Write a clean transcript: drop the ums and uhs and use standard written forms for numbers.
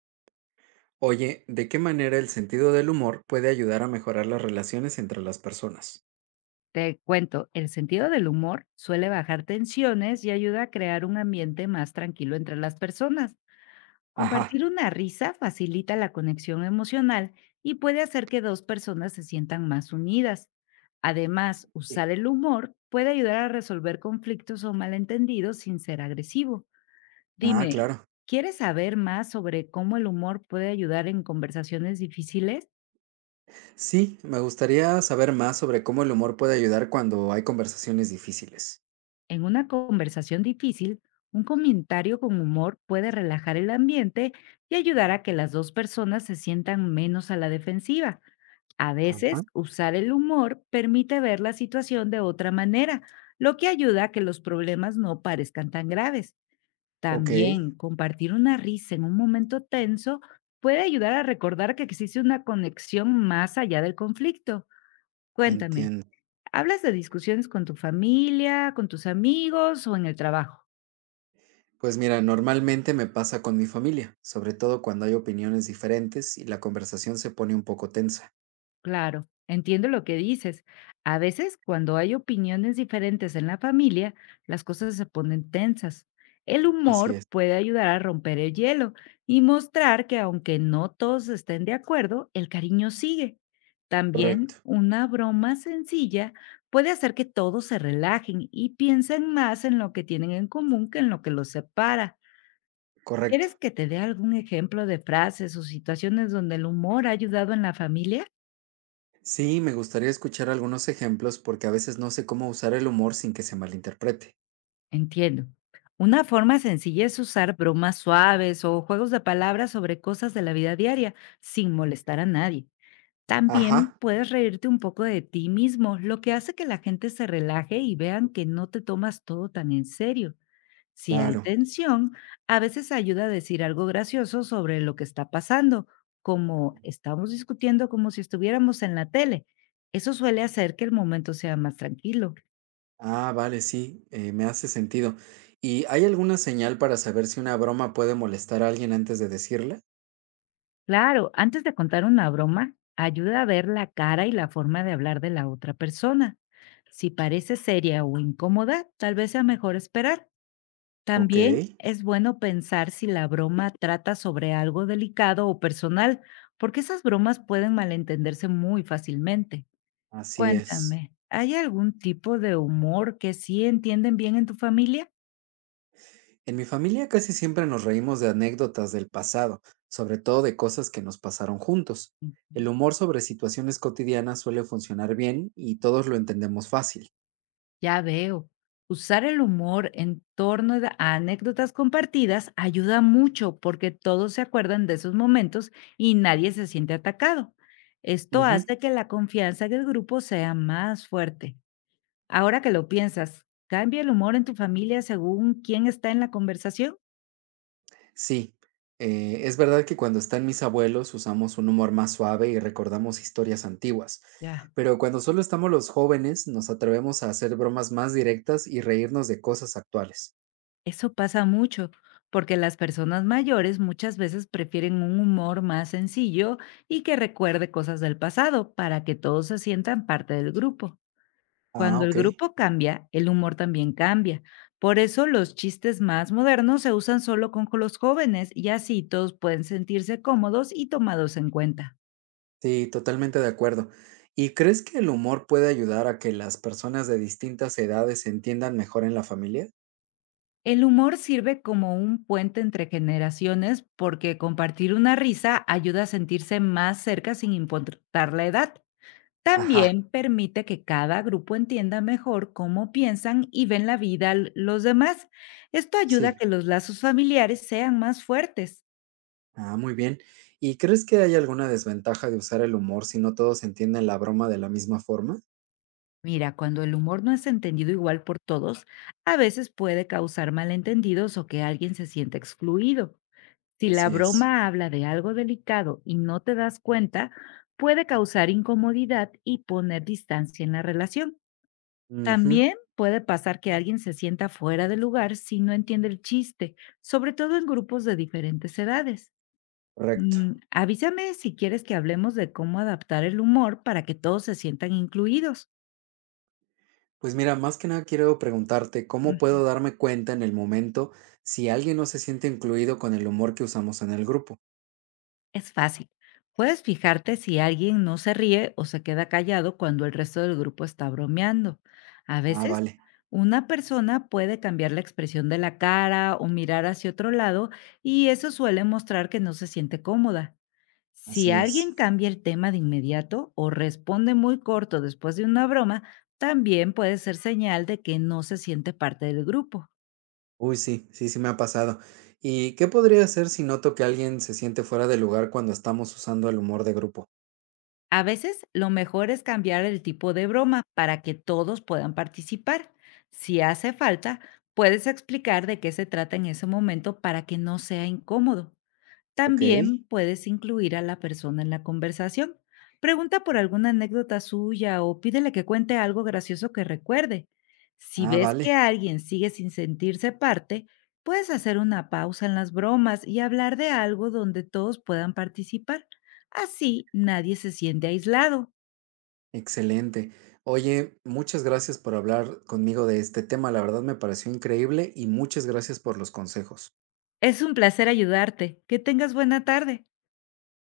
Oye, ¿de qué manera el sentido del humor puede ayudar a mejorar las relaciones entre las personas? Te cuento, el sentido del humor suele bajar tensiones y ayuda a crear un ambiente más tranquilo entre las personas. Ajá, Compartir una risa facilita la conexión emocional y puede hacer que dos personas se sientan más unidas. Además, sí. usar el humor puede ayudar a resolver conflictos o malentendidos sin ser agresivo. Ah, Dime, claro. ¿quieres saber más sobre cómo el humor puede ayudar en conversaciones difíciles? Sí, me gustaría saber más sobre cómo el humor puede ayudar cuando hay conversaciones difíciles. En una conversación difícil, un comentario con humor puede relajar el ambiente y ayudar a que las dos personas se sientan menos a la defensiva. A Ajá. veces, usar el humor permite ver la situación de otra manera, lo que ayuda a que los problemas no parezcan tan graves. Ok, También, compartir una risa en un momento tenso puede ayudar a recordar que existe una conexión más allá del conflicto. Cuéntame, entiendo. ¿hablas de discusiones con tu familia, con tus amigos o en el trabajo? Pues mira, normalmente me pasa con mi familia, sobre todo cuando hay opiniones diferentes y la conversación se pone un poco tensa. Claro, entiendo lo que dices. A veces, cuando hay opiniones diferentes en la familia, las cosas se ponen tensas. El Así humor es. puede ayudar a romper el hielo y mostrar que aunque no todos estén de acuerdo, el cariño sigue. También Correcto, una broma sencilla puede hacer que todos se relajen y piensen más en lo que tienen en común que en lo que los separa. correcto. ¿Quieres que te dé algún ejemplo de frases o situaciones donde el humor ha ayudado en la familia? Sí, me gustaría escuchar algunos ejemplos porque a veces no sé cómo usar el humor sin que se malinterprete. Entiendo. Una forma sencilla es usar bromas suaves o juegos de palabras sobre cosas de la vida diaria, sin molestar a nadie. También Ajá. puedes reírte un poco de ti mismo, lo que hace que la gente se relaje y vean que no te tomas todo tan en serio. Si hay Claro. tensión, a veces ayuda a decir algo gracioso sobre lo que está pasando, como estamos discutiendo como si estuviéramos en la tele. Eso suele hacer que el momento sea más tranquilo. Ah, vale, sí, me hace sentido. ¿Y hay alguna señal para saber si una broma puede molestar a alguien antes de decirla? Claro, antes de contar una broma, ayuda a ver la cara y la forma de hablar de la otra persona. Si parece seria o incómoda, tal vez sea mejor esperar. Ok, También es bueno pensar si la broma trata sobre algo delicado o personal, porque esas bromas pueden malentenderse muy fácilmente. así es. Cuéntame, ¿hay algún tipo de humor que sí entienden bien en tu familia? En mi familia casi siempre nos reímos de anécdotas del pasado, sobre todo de cosas que nos pasaron juntos. Ujú. El humor sobre situaciones cotidianas suele funcionar bien y todos lo entendemos fácil. Ya veo. Usar el humor en torno a anécdotas compartidas ayuda mucho porque todos se acuerdan de esos momentos y nadie se siente atacado. Esto Ujú. hace que la confianza del grupo sea más fuerte. Ahora que lo piensas, ¿cambia el humor en tu familia según quién está en la conversación? Sí, es verdad que cuando están mis abuelos usamos un humor más suave y recordamos historias antiguas, Ya. pero cuando solo estamos los jóvenes nos atrevemos a hacer bromas más directas y reírnos de cosas actuales. Eso pasa mucho, porque las personas mayores muchas veces prefieren un humor más sencillo y que recuerde cosas del pasado para que todos se sientan parte del grupo. Ah, Cuando el ok. grupo cambia, el humor también cambia. Por eso los chistes más modernos se usan solo con los jóvenes y así todos pueden sentirse cómodos y tomados en cuenta. Sí, totalmente de acuerdo. ¿Y crees que el humor puede ayudar a que las personas de distintas edades se entiendan mejor en la familia? El humor sirve como un puente entre generaciones porque compartir una risa ayuda a sentirse más cerca sin importar la edad. Ajá, También permite que cada grupo entienda mejor cómo piensan y ven la vida los demás. Esto ayuda a sí. que los lazos familiares sean más fuertes. Ah, muy bien. ¿Y crees que hay alguna desventaja de usar el humor si no todos entienden la broma de la misma forma? Mira, cuando el humor no es entendido igual por todos, a veces puede causar malentendidos o que alguien se sienta excluido. Si la Así es. broma habla de algo delicado y no te das cuenta, puede causar incomodidad y poner distancia en la relación. Ujú. También puede pasar que alguien se sienta fuera de lugar si no entiende el chiste, sobre todo en grupos de diferentes edades. Correcto. Avísame si quieres que hablemos de cómo adaptar el humor para que todos se sientan incluidos. Pues mira, más que nada quiero preguntarte, ¿cómo puedo darme cuenta en el momento si alguien no se siente incluido con el humor que usamos en el grupo? Es fácil. Puedes fijarte si alguien no se ríe o se queda callado cuando el resto del grupo está bromeando. A Ah, veces, vale, una persona puede cambiar la expresión de la cara o mirar hacia otro lado y eso suele mostrar que no se siente cómoda. Si así alguien es. cambia el tema de inmediato o responde muy corto después de una broma, también puede ser señal de que no se siente parte del grupo. Uy, sí, sí, sí me ha pasado. ¿Y qué podría hacer si noto que alguien se siente fuera de lugar cuando estamos usando el humor de grupo? A veces lo mejor es cambiar el tipo de broma para que todos puedan participar. Si hace falta, puedes explicar de qué se trata en ese momento para que no sea incómodo. Ok. También puedes incluir a la persona en la conversación. Pregunta por alguna anécdota suya o pídele que cuente algo gracioso que recuerde. Si Ah, ves vale, que alguien sigue sin sentirse parte, puedes hacer una pausa en las bromas y hablar de algo donde todos puedan participar. Así nadie se siente aislado. excelente. Oye, muchas gracias por hablar conmigo de este tema. La verdad me pareció increíble y muchas gracias por los consejos. Es un placer ayudarte. Que tengas buena tarde.